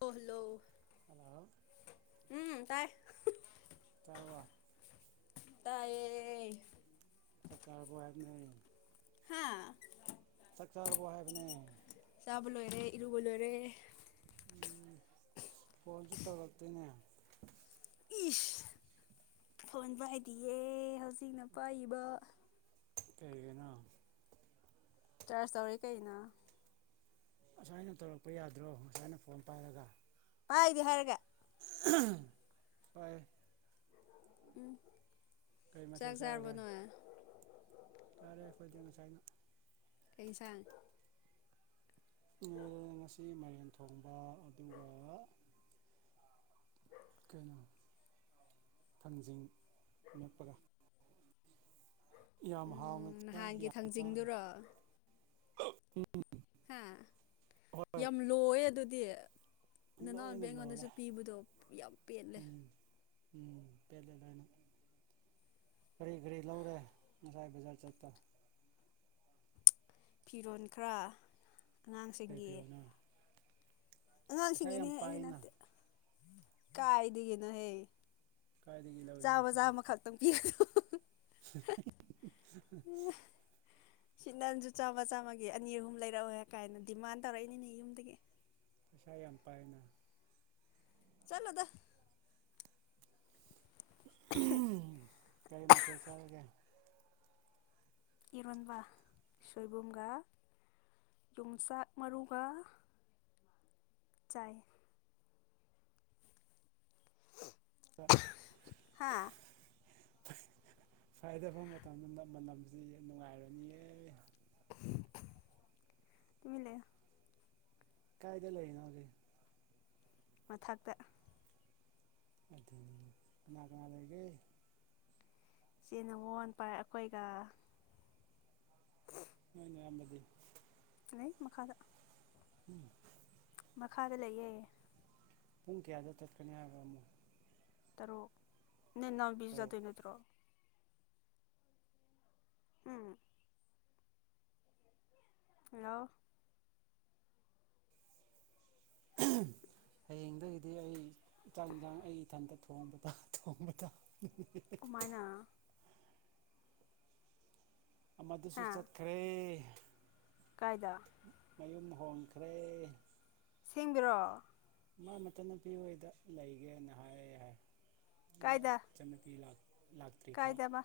ꯑꯣ hello hello ꯎꯝ ꯇꯥꯏ ꯆꯥꯔꯕ꯭ꯔꯥ ꯇꯥꯏꯌꯦ ꯆꯥꯛ ꯆꯥꯔꯕꯣ ꯍꯥꯏꯕꯅꯦ ꯍꯥꯥ ꯆꯥꯛꯆꯥꯥꯔꯕꯣ ꯍꯥꯏꯕꯅꯦ ꯀꯣꯂꯔꯦ ꯎꯝ ꯐꯣꯟꯁꯨ ꯇꯧꯔꯛꯇꯦꯅꯦ ꯏꯁ ꯐꯣꯟ ꯄꯥꯏꯗꯤꯌꯦ ꯍꯧꯖꯤꯛꯅ ꯄꯥꯏꯕ ꯀꯩꯒꯤꯅꯣ ꯆꯥꯔꯖ ꯇꯧꯔꯤ ꯀꯩꯅꯣ ꯉꯁꯥꯏꯅ ꯇꯧꯔꯛꯄ ꯌꯥꯗ꯭ꯔꯣ ꯉꯁꯥꯏꯅ ꯐꯣꯟ ꯄꯥꯏꯔꯒ ꯄꯥꯏꯗꯦ ꯍꯥꯏꯔꯒ ꯄꯥꯏ ꯎꯝ ꯆꯥꯛ ꯃꯊꯦꯜ ꯆꯔꯥꯕꯣ ꯆꯥꯔꯒꯦ ꯅꯣꯏ ꯆꯥꯔꯦ ꯑꯩꯈꯣꯏꯗꯤ ꯉꯁꯥꯏꯅ ꯉꯥꯡ ꯉꯥꯏꯔꯦ ꯉꯁꯤ ꯃꯥꯏꯔꯦꯟ ꯊꯣꯡꯕ ꯑꯗꯨꯒ ꯀꯩꯅꯣ ꯊꯥꯡꯖꯤꯡ ꯃꯦꯠꯄꯒ ꯌꯥꯝ ꯍꯥꯎꯅ ꯎꯝ ꯆꯥꯏ ꯅꯍꯥꯟꯒꯤ ꯌꯥꯝ ꯆꯥꯏ ꯊꯥꯡꯖꯤꯡꯗꯨꯔꯣ ꯍꯥ ꯍꯣꯏ ꯌꯥꯝ ꯂꯣꯏꯑꯦ ꯑꯗꯨꯗꯤ ꯅꯅꯥꯎꯣꯟꯕ ꯂꯣꯏꯅ ꯂꯣꯏꯔꯦ ꯑꯩꯉꯣꯟꯗꯁꯨ ꯄꯤꯕꯗꯣ ꯌꯥꯝ ꯄꯦꯠꯂꯦ ꯎꯝ ꯎꯝ ꯄꯦꯜꯂꯦ ꯀꯔꯤ ꯀꯔꯤ ꯂꯧꯔꯦ ꯉꯁꯥꯏ ꯕꯖꯥꯔ ꯆꯠꯄꯗ ꯐꯤꯔꯣꯟ ꯈꯔ ꯀꯩ ꯐꯤꯔꯣꯜꯅꯣ ꯄꯩꯁꯥ ꯌꯥꯝ ꯑꯉꯥꯡꯁꯤꯡꯒꯤꯅꯦꯍ ꯑꯩꯒꯤ ꯄꯥꯏꯅ ꯅꯠꯇꯦ ꯀꯥꯏꯗꯤꯒꯅ ꯍꯦ ꯀꯥꯏꯗꯒꯤ ꯂꯧꯔꯤꯅꯣ ꯆꯥꯕ ꯄꯩꯁꯥ ꯆꯥꯃ ꯈꯛꯇꯪ ꯄꯤ [inaudible] ꯁꯤꯠ ꯅꯟꯁꯨ ꯆꯥꯝꯃ ꯆꯥꯝꯃꯒꯤ ꯑꯅꯤ ꯑꯍꯨꯝ ꯂꯩꯔꯛꯑꯣ ꯀꯥꯏꯅ ꯗꯤꯃꯥꯟ ꯇꯧꯔꯛꯏꯅꯤꯅꯦ ꯌꯨꯝꯗꯒꯤ ꯄꯩꯁꯥ ꯌꯥꯝ ꯄꯥꯏꯅ ꯆꯂꯗ ꯀꯔꯤ ꯃꯊ ꯆꯒꯦ ꯏꯔꯣꯟꯕ ꯁꯣꯏꯕꯨꯝꯒ ꯌꯣꯡꯆꯥꯛ ꯃꯔꯨꯒ ꯆꯥꯏ ꯍꯥꯥ ꯁꯥꯏꯗꯕ ꯃꯇꯝꯗꯗ ꯃꯅꯝꯁꯤ ꯅꯨꯡꯉꯥꯏꯔꯅꯤꯌꯦ ꯇꯃꯤ ꯂꯩ ꯀꯥꯏꯗ ꯂꯩꯔꯤꯅꯣꯒꯦ ꯃꯊꯛꯇ ꯑꯗꯨ ꯂ ꯀꯔꯒꯦ ꯆꯦꯟꯅ ꯃꯣꯟ ꯄꯥꯏ ꯑꯩꯈꯣꯏꯒ ꯍꯣꯏꯅꯦ ꯑꯕꯗꯤ ꯂꯩ ꯃꯈꯥꯗ ꯎꯝ ꯃꯈꯥꯗ ꯂꯩꯌꯦꯌꯦ ꯄꯨꯡ ꯀꯌꯥꯗ ꯇꯠꯀꯅꯤ ꯍꯥꯏꯣ ꯇꯔꯨꯛ ꯅ ꯅꯕꯤꯖꯖꯗ ꯅꯠꯇ꯭ꯔꯣ ꯎꯝ ꯍꯜꯂꯣ ꯍꯌꯦꯡꯗꯒꯤꯗꯤ ꯑꯩ ꯆꯥꯛ ꯏꯟꯁꯥꯡ ꯑꯩ ꯏꯊꯟꯇ ꯊꯣꯡꯕꯗ ꯊꯣꯡꯕꯗ ꯀꯃꯥꯏꯅ ꯃꯗꯨꯁꯨ ꯍꯥ ꯆꯠꯈꯔꯦ ꯀꯥꯏꯗ ꯃꯌꯨꯝ ꯍꯣꯡꯈ꯭ꯔꯦ ꯁꯦꯝꯕꯤꯔꯛꯑꯣ ꯃꯥ ꯃꯆꯟꯅꯨꯄꯤ ꯍꯗ ꯂꯩꯒꯦꯅ ꯍꯥꯏ ꯍꯥꯏ ꯀꯥꯏꯗ ꯆꯅ ꯄꯤ ꯂꯥꯛ ꯂꯥꯛꯇ꯭ꯔꯤꯕ ꯀꯥꯏꯗꯕ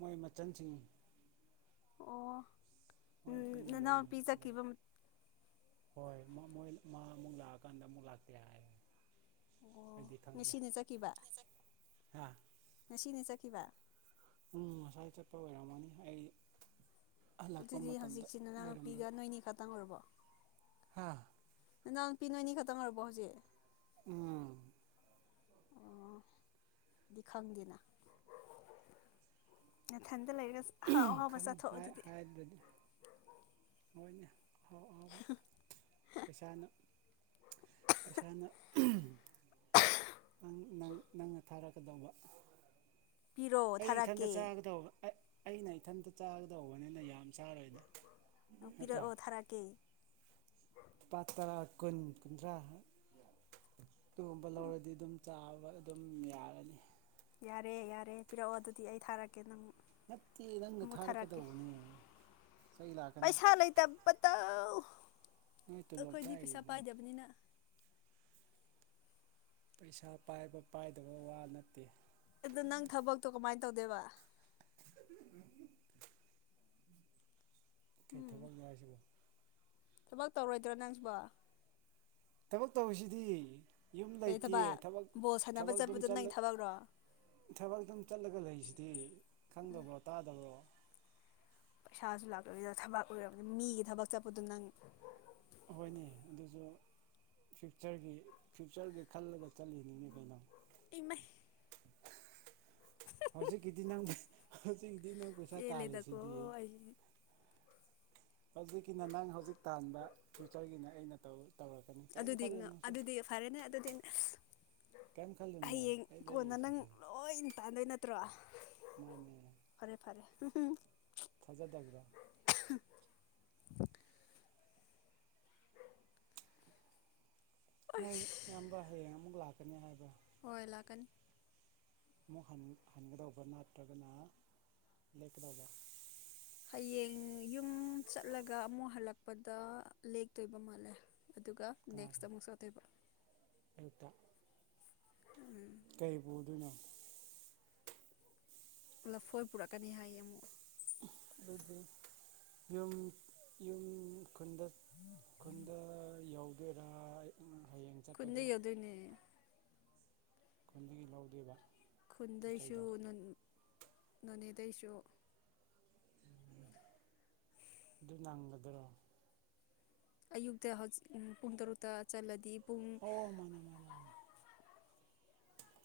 ꯃꯣꯏ ꯃꯆꯜꯁꯤꯡ ꯑꯣ ꯎꯝ ꯄꯨꯟꯅ ꯅꯅꯥꯎ ꯂꯩ ꯂꯩ ꯄꯤꯖꯈꯤꯕ ꯍꯣꯏ ꯃꯣꯏ ꯃꯥ ꯑꯃꯨꯛ ꯂꯥꯛꯑꯀꯥꯟꯗ ꯑꯃꯨꯛ ꯂꯥꯛꯇꯦ ꯍꯥꯏꯔꯦ ꯑꯣ ꯃꯦꯁꯤꯅ ꯆꯠꯈꯤꯕ ꯑꯥ ꯉꯁꯤꯅꯦ ꯆꯠꯈꯤꯕ ꯎꯝ ꯉꯁꯥꯏ ꯆꯠꯄ ꯑꯣꯏꯔꯝꯃꯅꯤ ꯑꯩ ꯍꯜꯂꯛꯄ ꯑꯗꯨꯗꯤ ꯃꯇꯝꯗ ꯍꯧꯖꯤꯛꯁꯦ ꯅꯅꯥꯎꯨꯄꯤꯒ ꯅꯣꯏꯅꯤ ꯈꯛꯇꯪ ꯑꯣꯏꯔꯕꯣ ꯍꯥꯥ ꯅꯗꯥ ꯄꯅꯣꯅꯤ ꯈꯇꯪ ꯑꯣꯏꯔꯕꯣꯁꯦ ꯎꯝ ꯑꯣꯗꯤ ꯈꯪꯗꯦꯅꯊꯟ ꯈ ꯍꯥꯏꯗꯨꯗꯤ ꯃꯣꯏꯅ ꯑꯍꯥꯎ ꯑꯍꯥꯎꯕ ꯄꯩꯁꯥꯅ ꯄꯩꯁꯥꯅ ꯅꯪ ꯅꯪꯅ ꯊꯥꯔꯛꯀꯗꯧꯕ ꯄꯤꯔꯛꯑꯣ ꯑꯩ ꯏꯊꯟꯇ ꯊꯥꯔꯛꯀꯦ ꯆꯥꯒꯗꯧꯕ ꯑꯩꯅ ꯏꯊꯟꯇ ꯆꯥꯒꯗꯧꯕꯅꯤꯅ ꯌꯥꯝ ꯆꯥꯔꯣꯏꯗ ꯄꯤꯔꯛꯑꯣ ꯊꯔꯛꯀꯦ ꯄꯥ ꯇꯔꯥ ꯀꯨꯟ ꯀꯨꯟꯊ꯭ꯔꯥ ꯑꯗꯨꯒꯨꯝꯕ ꯂꯧꯔꯗꯤ ꯑꯗꯨꯝ ꯆꯥꯕ ꯑꯗꯨꯝ ꯌꯥꯔꯅꯤ ꯌꯥꯔꯦ ꯌꯥꯔꯦ ꯄꯤꯔꯛꯑꯣ ꯑꯗꯨꯗꯤ ꯑꯩ ꯊꯥꯔꯛꯀꯦ ꯅꯪ ꯅꯠꯇꯦ ꯅꯪꯒ ꯑꯃꯨꯛ ꯊꯥꯔꯛꯀꯦ ꯊꯥꯔꯛꯀꯗꯧꯕꯅꯦ ꯏꯁꯩ ꯂꯥꯛꯀꯅꯤ ꯄꯩꯁꯥ ꯂꯩꯇꯕꯇꯧ ꯅꯣꯏ ꯇꯣꯂꯣꯞ ꯑꯩꯈꯣꯏꯗꯤ ꯄꯩꯁꯥ ꯆꯥꯔꯤꯗꯨꯗꯤ ꯄꯥꯏꯗꯕꯅꯤꯅ ꯄꯩꯁꯥ ꯄꯥꯏꯕ ꯄꯥꯏꯗꯕ ꯋꯥ ꯅꯠꯇꯦ ꯑꯗꯨ ꯅꯪ ꯊꯕꯛꯇꯣ ꯀꯃꯥꯏꯅ ꯇꯧꯗꯦꯕ ꯀꯔꯤ ꯎꯝ ꯊꯕꯛꯅꯤ ꯍꯥꯏꯁꯤꯕꯣ ꯊꯕꯛ ꯇꯧꯔꯣꯏꯗ꯭ꯔꯣ ꯅꯪꯁꯨꯕ ꯇꯃꯣ ꯇꯧꯁꯤꯗꯤ ꯌꯨꯝ ꯀꯩ ꯂꯩꯇꯦ ꯊꯕꯛ ꯕꯣꯜ ꯁꯥꯟꯅꯕ ꯊꯕꯛꯕ ꯑꯗꯨ ꯆꯠꯄꯗꯣ ꯅꯪ ꯊꯕꯛꯔꯣ ꯊꯕꯛ ꯑꯗꯨꯝ ꯆꯠꯂꯒ ꯂꯩꯁꯤ ꯗꯤ ꯈꯪꯗꯕꯣ ꯇꯥꯗꯕꯣ ꯄꯩꯁꯥꯁꯨ ꯂꯥꯛꯇꯕꯤꯗ ꯊꯕꯛ ꯑꯣꯏꯔꯕꯅꯤ ꯃꯤꯒꯤ ꯊꯕꯛ ꯆꯠꯄꯗꯨꯣ ꯅꯪ ꯍꯣꯏꯅꯦ ꯑꯗꯨꯁꯨ ꯐ꯭ꯌꯨꯆꯔꯒꯤ ꯐ꯭ꯌꯨꯆꯔꯒꯤ ꯈꯜꯂꯒ ꯆꯠꯂꯤꯅꯤꯅꯦ ꯀꯩꯅꯣ ꯏꯃ ꯍꯧꯖꯤꯛ ꯀꯗꯤ ꯅ ꯑꯁꯤ ꯌꯦꯂꯗꯀꯣ ꯑꯩ ꯍꯧꯖꯤꯛꯀꯤꯅ ꯅꯪ ꯍꯧꯖꯤꯛ ꯇꯥꯟꯕ ꯐ꯭ꯌꯨꯆꯔꯒꯤꯅꯦ ꯑꯩꯅ ꯇꯧ ꯑꯗꯨꯗꯤ ꯑꯗꯨꯗꯤ ꯐꯔꯦꯅꯦ ꯑꯗꯨꯗꯤꯁ ꯀꯔꯤꯝ ꯈꯜꯂꯨꯅꯨ ꯍꯌꯦꯡ ꯑꯩ ꯀꯣꯟꯅ ꯅꯪ ꯂꯩꯔꯤꯁꯤꯗꯤ ꯂꯣꯏ ꯇꯥꯟꯗꯣꯏ ꯅꯠꯇ꯭ꯔꯣ ꯐꯔꯦ ꯐꯔꯦ ꯊꯖ ꯒ꯭ꯔ [inaudible] ꯌꯥꯝꯝꯕ ꯍꯌꯦ ꯑꯃꯛ ꯂꯥꯛ ꯥꯛꯀꯅꯤ ꯍꯥꯏꯕ ꯍ ꯏꯂꯥꯛꯀꯅꯤ ꯑꯃꯨꯛ ꯍꯟꯒꯗꯧꯕ ꯅꯠꯇ꯭ꯔꯒꯅ ꯂꯦꯞꯀꯗꯧꯕ ꯍꯌꯦꯡ ꯌꯨꯝ ꯆꯠꯂꯒ ꯑꯃꯨꯛ ꯍꯜꯂꯛꯄꯗ ꯂꯦꯛꯇꯣꯏꯕ ꯃꯥꯜꯂꯦ ꯑꯗꯨꯒ ꯅꯦꯛꯁꯇ ꯀꯅꯥꯅꯣ ꯑꯃꯨꯛꯁꯨꯊꯣꯏꯕ ꯑꯌꯨꯛꯇ ꯀꯩ ꯄꯨꯗꯣꯏꯅꯣ ꯂꯐꯣꯏ ꯄꯨꯔꯛꯀꯅꯤ ꯍꯥꯏꯌꯦ ꯑꯃꯨꯛ ꯑꯗꯨꯒ ꯌꯨꯝ ꯌꯨꯝ ꯈꯨꯟꯗ ꯈꯨꯟꯗ ꯌꯥꯎ ꯦꯔꯥꯏ ꯈꯨꯗ ꯌꯗꯨꯅꯤ ꯈꯨꯟꯗꯒꯤ ꯂꯧꯗꯦꯕ ꯈꯨꯟꯗꯩꯁꯨ ꯅꯣꯅꯦꯗꯩꯁꯨ ꯑꯗꯨ ꯂꯪꯒꯗ꯭ꯔꯣ ꯑꯌꯨꯛꯇ ꯍꯧꯛ ꯄꯨꯡ ꯇꯔꯨꯛꯇ ꯆꯠꯂꯗꯤ ꯄꯨꯡ ꯑꯣ ꯃꯥꯅꯦ ꯃꯥꯅꯦ ꯃꯥꯅꯦ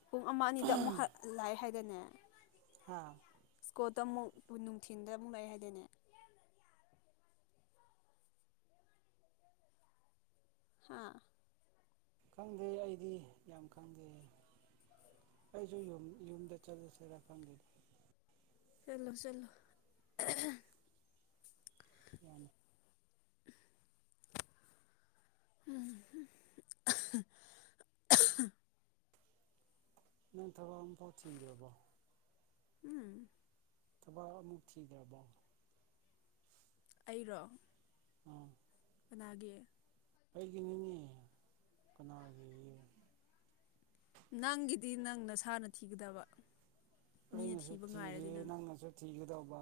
ꯄꯨꯡ ꯑꯃ ꯑꯅꯤꯗ ꯑꯃꯨꯛ ꯂꯑ ꯍꯥꯏ ꯑꯗꯨꯅꯦ ꯍꯥꯥ ꯀꯣꯠꯇ ꯑꯃꯨꯛ ꯅꯨꯡꯊꯤꯟꯗ ꯑꯃꯨꯛ ꯂꯥꯛꯑꯦ ꯍꯥꯏꯗꯣꯏꯅꯦ ꯍꯥꯥ ꯈꯪꯗꯦ ꯑꯩꯗꯤ ꯌꯥꯝ ꯈꯪꯗꯦ ꯑꯩꯁꯨ ꯌꯨꯝꯗ ꯆꯠꯂꯁꯤꯔꯥ ꯈꯪꯗꯦ ꯆꯂꯣ ꯆꯂꯣ [unintelligible] [unintelligible] ꯅꯇꯔꯕꯝꯊꯧꯎ ꯆꯤꯗꯕꯣ ꯎꯝ ꯊꯕꯛ ꯑꯃꯨꯛ ꯊꯤꯗꯕꯣ ꯑꯩꯔꯣ ꯅꯥꯒꯦ ꯑꯩꯒꯤ ꯅꯤꯡꯉ ꯀꯅꯥꯒꯤ ꯅꯪꯒꯤꯗꯤ ꯅꯪ ꯅꯁꯥꯅ ꯊꯤꯒꯗꯕ ꯃꯤꯅ ꯑꯩꯅꯁꯨ ꯊꯤꯕ ꯊꯤꯔꯤ ꯉꯥꯏꯔꯗꯤ ꯅꯪ ꯅꯪꯅꯁꯨ ꯁꯤꯒꯗꯕꯥ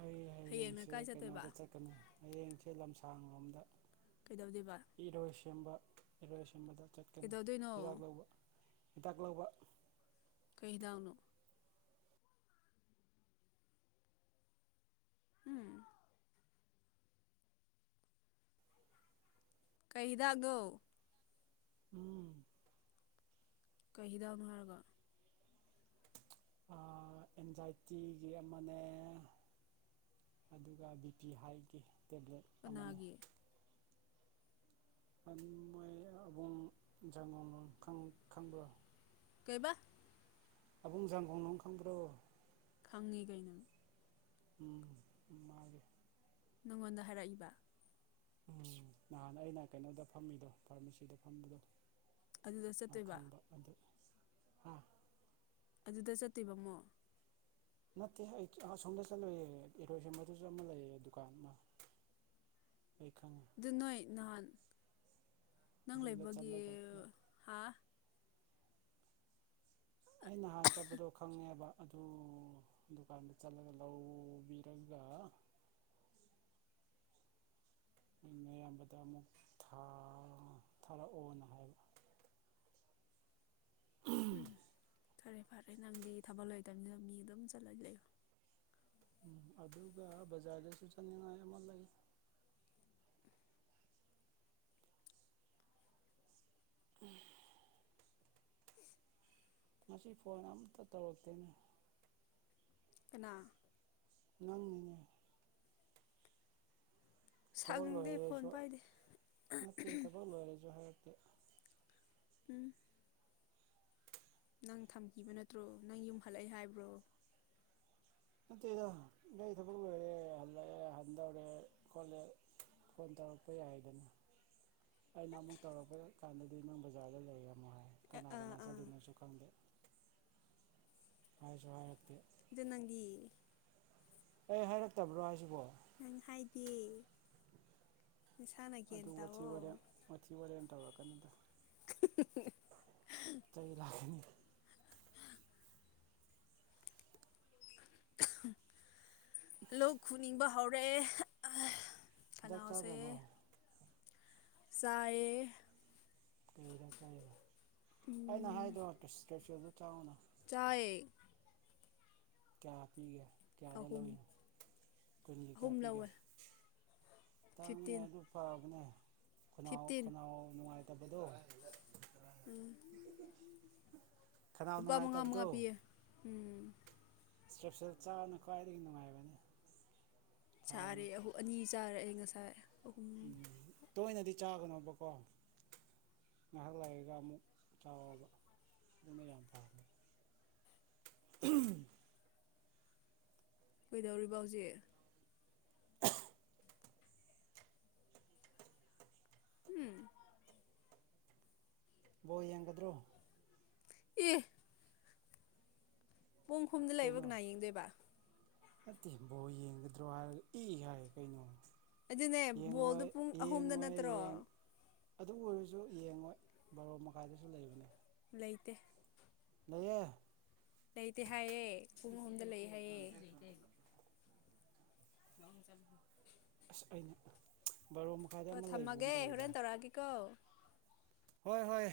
ꯑꯩ ꯍꯌꯦꯡꯅ ꯍꯌꯦꯡꯁꯦ ꯀꯥꯏ ꯆꯠꯇꯣꯏꯕ ꯀꯩꯅꯣꯗ ꯆꯠꯀꯅꯤ ꯍꯌꯦꯡꯁꯦ ꯂꯝꯁꯥꯡ ꯂꯣꯝꯗ ꯀꯩꯗꯧꯗꯣꯏꯕ ꯏꯔꯣꯏ ꯁꯦꯝꯕ ꯏꯔꯣꯏ ꯁꯦꯝꯕꯗ ꯆꯠꯀꯅꯤ ꯀꯩꯗꯧꯗꯣꯏꯅꯣ ꯍꯤꯗꯥꯛ ꯂꯧꯕ ꯍꯤꯗꯥꯛ ꯂꯧꯕ ꯀꯩꯗꯥꯎꯅ ꯎꯝ ꯀꯩꯗꯥꯛꯗꯣ ꯎꯝ ꯀꯩ ꯍꯤꯗꯥꯛꯅꯣ ꯍꯥꯏꯔꯒ ꯑꯦꯟꯖꯥꯏꯇꯤꯒꯤ ꯑꯃꯅꯦ ꯑꯗꯨꯒ ꯕꯤ ꯄꯤ ꯍꯥꯏꯒꯤ ꯇꯦꯕ꯭ꯂꯦꯠ ꯑꯃꯅꯤ ꯀꯅꯥꯒꯤ ꯃꯣꯏ ꯑꯕꯨꯡꯟꯁꯥꯡ ꯈꯪꯕ꯭ꯔꯣ ꯀꯩꯕ ꯑꯕꯨꯡꯖꯒꯨꯡꯂꯣ ꯈꯪꯕ꯭ꯔꯣ ꯐꯪꯉꯤꯒꯥꯏꯅ ꯎꯝ ꯃꯥꯜꯂꯤ ꯅꯪꯉꯣꯟꯗ ꯍꯥꯏꯔꯛꯏꯕ ꯎꯝ ꯅꯍꯥꯟ ꯑꯩꯅ ꯀꯩꯅꯣꯗ ꯐꯝꯃꯤꯗꯣ ꯐꯥꯔꯃꯥꯁꯤꯗ ꯐꯝꯕꯗꯣ ꯑꯗꯨꯗ ꯆꯠꯇꯣꯏꯕ ꯑꯈꯪꯕ ꯑꯗꯨ ꯎ ꯑꯗꯨꯗ ꯆꯠꯇꯤꯕꯃꯣ ꯅꯠꯇꯦ ꯑꯩ ꯑꯁꯣꯝꯗ ꯆꯠꯂꯨꯦ ꯏꯔꯣꯏꯁ ꯃꯗꯨꯁꯨ ꯑꯃ ꯂꯩꯌꯦ ꯗꯨꯀꯥꯟ ꯑꯃ ꯑꯩ ꯈꯪꯉꯦ ꯅꯣꯏ ꯅꯥꯟ ꯅꯪ ꯑꯗꯨꯗ ꯂꯩꯕꯒꯤ ꯆꯠꯂꯒ ꯍꯥ ꯑꯩ ꯅꯍꯥꯟ ꯆꯠꯄꯗꯣ ꯈꯪꯉꯦꯕ ꯑꯗꯨ ꯗꯨꯀꯥꯟꯗ ꯆꯠꯂꯒ ꯂꯧꯕꯤꯔꯒ ꯑꯌꯥꯝꯕꯗ ꯑꯃꯨꯛ ꯊꯥꯔꯛꯑꯣꯅ ꯍꯥꯏꯕ ꯎꯝ ꯐꯔꯦ ꯐꯔꯦ ꯅꯪꯗꯤ ꯊꯕꯛ ꯂꯩꯣꯏꯗꯕꯅꯤꯅ ꯃꯤ ꯑꯗꯨꯝ ꯆꯠꯂꯗꯤ ꯂꯩꯌꯣ ꯎꯝ ꯑꯗꯨꯒ ꯕꯖꯥꯔꯗꯁꯨ ꯆꯠꯅꯤꯡꯉꯥꯏ ꯑꯃ ꯂꯩ ꯎꯝ ꯃꯁꯤ ꯐꯣꯟ ꯑꯝꯇ ꯇꯧꯔꯛꯇꯦꯅꯦ [inaudible] ꯂꯧ ꯃꯉꯦ ꯊꯕꯛ ꯁꯪꯗꯦ ꯣꯏꯉꯔꯁꯨ ꯐꯣꯟ ꯄꯥꯏꯗꯦ ꯅꯠꯇꯦ ꯊꯕꯛ ꯣꯏꯉꯔꯁꯨ ꯍꯥꯏꯔꯛꯇꯦ ꯎꯝ ꯅꯪ ꯊꯝꯈꯤꯕ ꯅꯠꯇ꯭ꯔꯣ ꯅꯪ ꯌꯨꯝ ꯍꯜꯂꯛꯏ ꯍꯥꯏꯕ꯭ꯔꯣ ꯅꯠꯇꯦꯗꯣ ꯑꯩ ꯊꯕꯛ ꯂꯣꯏꯔꯦ ꯍꯜꯂꯛꯑꯦ ꯍꯟꯗꯧꯔꯦ ꯈꯣꯠꯂꯦ ꯐꯣꯟ ꯇꯧꯔꯛꯄ ꯌꯥꯏꯗꯅ ꯑꯩꯅ ꯑꯃꯨꯛ ꯇꯧꯔꯛꯄ ꯀꯥꯟꯗꯗꯤ ꯅꯪ ꯕꯖꯔ ꯂꯩꯔꯣ ꯉ ꯑꯥ ꯀꯅꯥ ꯑꯥ ꯀꯅꯥ ꯑꯥ ꯆꯗꯣꯏꯅꯣꯁꯨ ꯈꯪꯗꯦ ꯐꯥꯏ ꯁꯔꯥꯏꯇ ꯅꯥꯒꯤ ꯑꯩ ꯍꯥꯏꯔꯛꯇꯕ꯭ꯔꯣ ꯍꯥꯏꯁꯤꯕꯣ ꯅꯪ ꯍꯥꯏꯗ ꯑꯗꯨ ꯋꯥꯊꯤ ꯋꯥꯔꯦꯝ ꯋꯥꯊꯤ ꯋꯥꯔꯦꯝ ꯇꯧꯔꯣ ꯀꯟꯅꯗ [unintelligible] ꯂꯣꯛ ꯈꯨꯅꯤꯡꯕ ꯍꯧꯔꯛꯑꯦ ꯗꯥꯛ ꯆꯥꯗ꯭ꯔꯕꯣ ꯆꯥꯌꯦ ꯀꯩ ꯍꯤꯗꯥꯛ ꯆꯥꯔꯤꯕ [unintelligible] ꯆꯥꯎꯅ ꯆꯥꯏꯌꯦ ꯀ꯭ꯌꯥ ꯄꯤꯒꯦ ꯀ꯭ꯌꯥꯗ ꯑꯍꯨꯝ ꯂꯧꯏꯅꯣ ꯀꯨꯟꯒꯤ ꯀ꯭ꯌꯥ ꯑꯍꯨꯝ ꯄꯤꯒꯦ ꯂꯧꯋꯦ ꯇꯥꯡꯅꯦ ꯐꯤꯐꯇꯤꯟ ꯑꯗꯨ ꯐꯕꯅꯦ ꯈꯨꯅꯥꯎ ꯐꯤꯐꯇꯤꯟ ꯈꯅꯥꯎ ꯅꯨꯡꯉꯥꯏ ꯇꯕꯗꯣ ꯎꯝ ꯈꯅꯥꯎ ꯂꯨꯄꯥ ꯃꯉꯥ ꯅꯨꯡꯉꯥꯏꯇꯕꯗꯣ ꯃꯉꯥ ꯄꯤꯌꯦ ꯎꯝ ꯁꯇ꯭ꯔꯦꯞꯁꯤꯜ ꯆꯥꯕꯅ ꯈ꯭ꯋꯥꯏꯗꯒꯤ ꯅꯨꯡꯉꯥꯏꯕꯅꯤ ꯆꯥꯔꯦ ꯐꯕꯅꯤ ꯑꯍꯨ ꯑꯅꯤ ꯆꯥꯔꯦ ꯑꯩ ꯉꯁꯥꯏ ꯑꯍꯨꯝ ꯎꯝ ꯇꯣꯏꯅꯗꯤ ꯆꯥꯒꯅꯣꯕꯀꯣ ꯉꯍꯥꯛ ꯂꯩꯔꯒ ꯑꯃꯨꯛ ꯆꯥꯎꯑꯣꯕ ꯑꯗꯨꯅ ꯌꯥꯝ ꯐꯕꯅꯦ [unintelligible] ꯀꯩꯗꯧꯔꯤꯕ ꯍꯧꯖꯤꯛ ꯕꯣ ꯌꯦꯡꯒꯗ꯭ꯔꯣ ꯑꯦ ꯄꯨꯡ ꯍꯨꯝꯗ ꯂꯩꯕ ꯀꯩꯅꯣ ꯀꯅꯥꯥ ꯌꯦꯡꯗꯣꯏꯕ ꯅꯠꯇꯦ ꯕꯣ ꯌꯦꯡꯒꯗ꯭ꯔꯣ ꯍꯥꯏꯔꯒ ꯏ ꯍꯥꯏꯌꯦ ꯀꯩꯅꯣ ꯑꯗꯨꯅꯦ ꯕꯣꯜꯗꯨ ꯌꯦꯡꯉꯣꯏ ꯄꯨꯡ ꯑꯍꯨꯝꯗ ꯌꯦꯡꯉꯣꯏ ꯅꯠꯇ꯭ꯔꯣ ꯌꯦꯡ ꯑꯗꯨ ꯑꯣꯏꯔꯁꯨ ꯌꯦꯡꯉꯣꯏ ꯕꯥꯔꯣ ꯃꯈꯥꯏꯗꯁꯨ ꯂꯩꯕꯅꯦ ꯂꯩꯇꯦ ꯂꯩꯍꯦ ꯂꯩꯇꯦ ꯍꯥꯏꯌꯦ ꯄꯨꯡ ꯍꯨꯝꯗ ꯂꯩ ꯍꯥꯏꯌꯦ [unintelligible] ꯑꯁ ꯑꯩꯅ ꯕꯥꯔꯣ ꯃꯈꯥꯏꯗ ꯍꯣ ꯑꯃ ꯂꯩꯕꯒꯨꯝ ꯊꯝꯃꯒꯦ ꯇꯧꯋꯤꯗ ꯍꯣꯔꯦꯟ ꯇꯧꯔꯛꯑꯒꯦꯀꯣ ꯍꯣꯏ ꯍꯣꯏ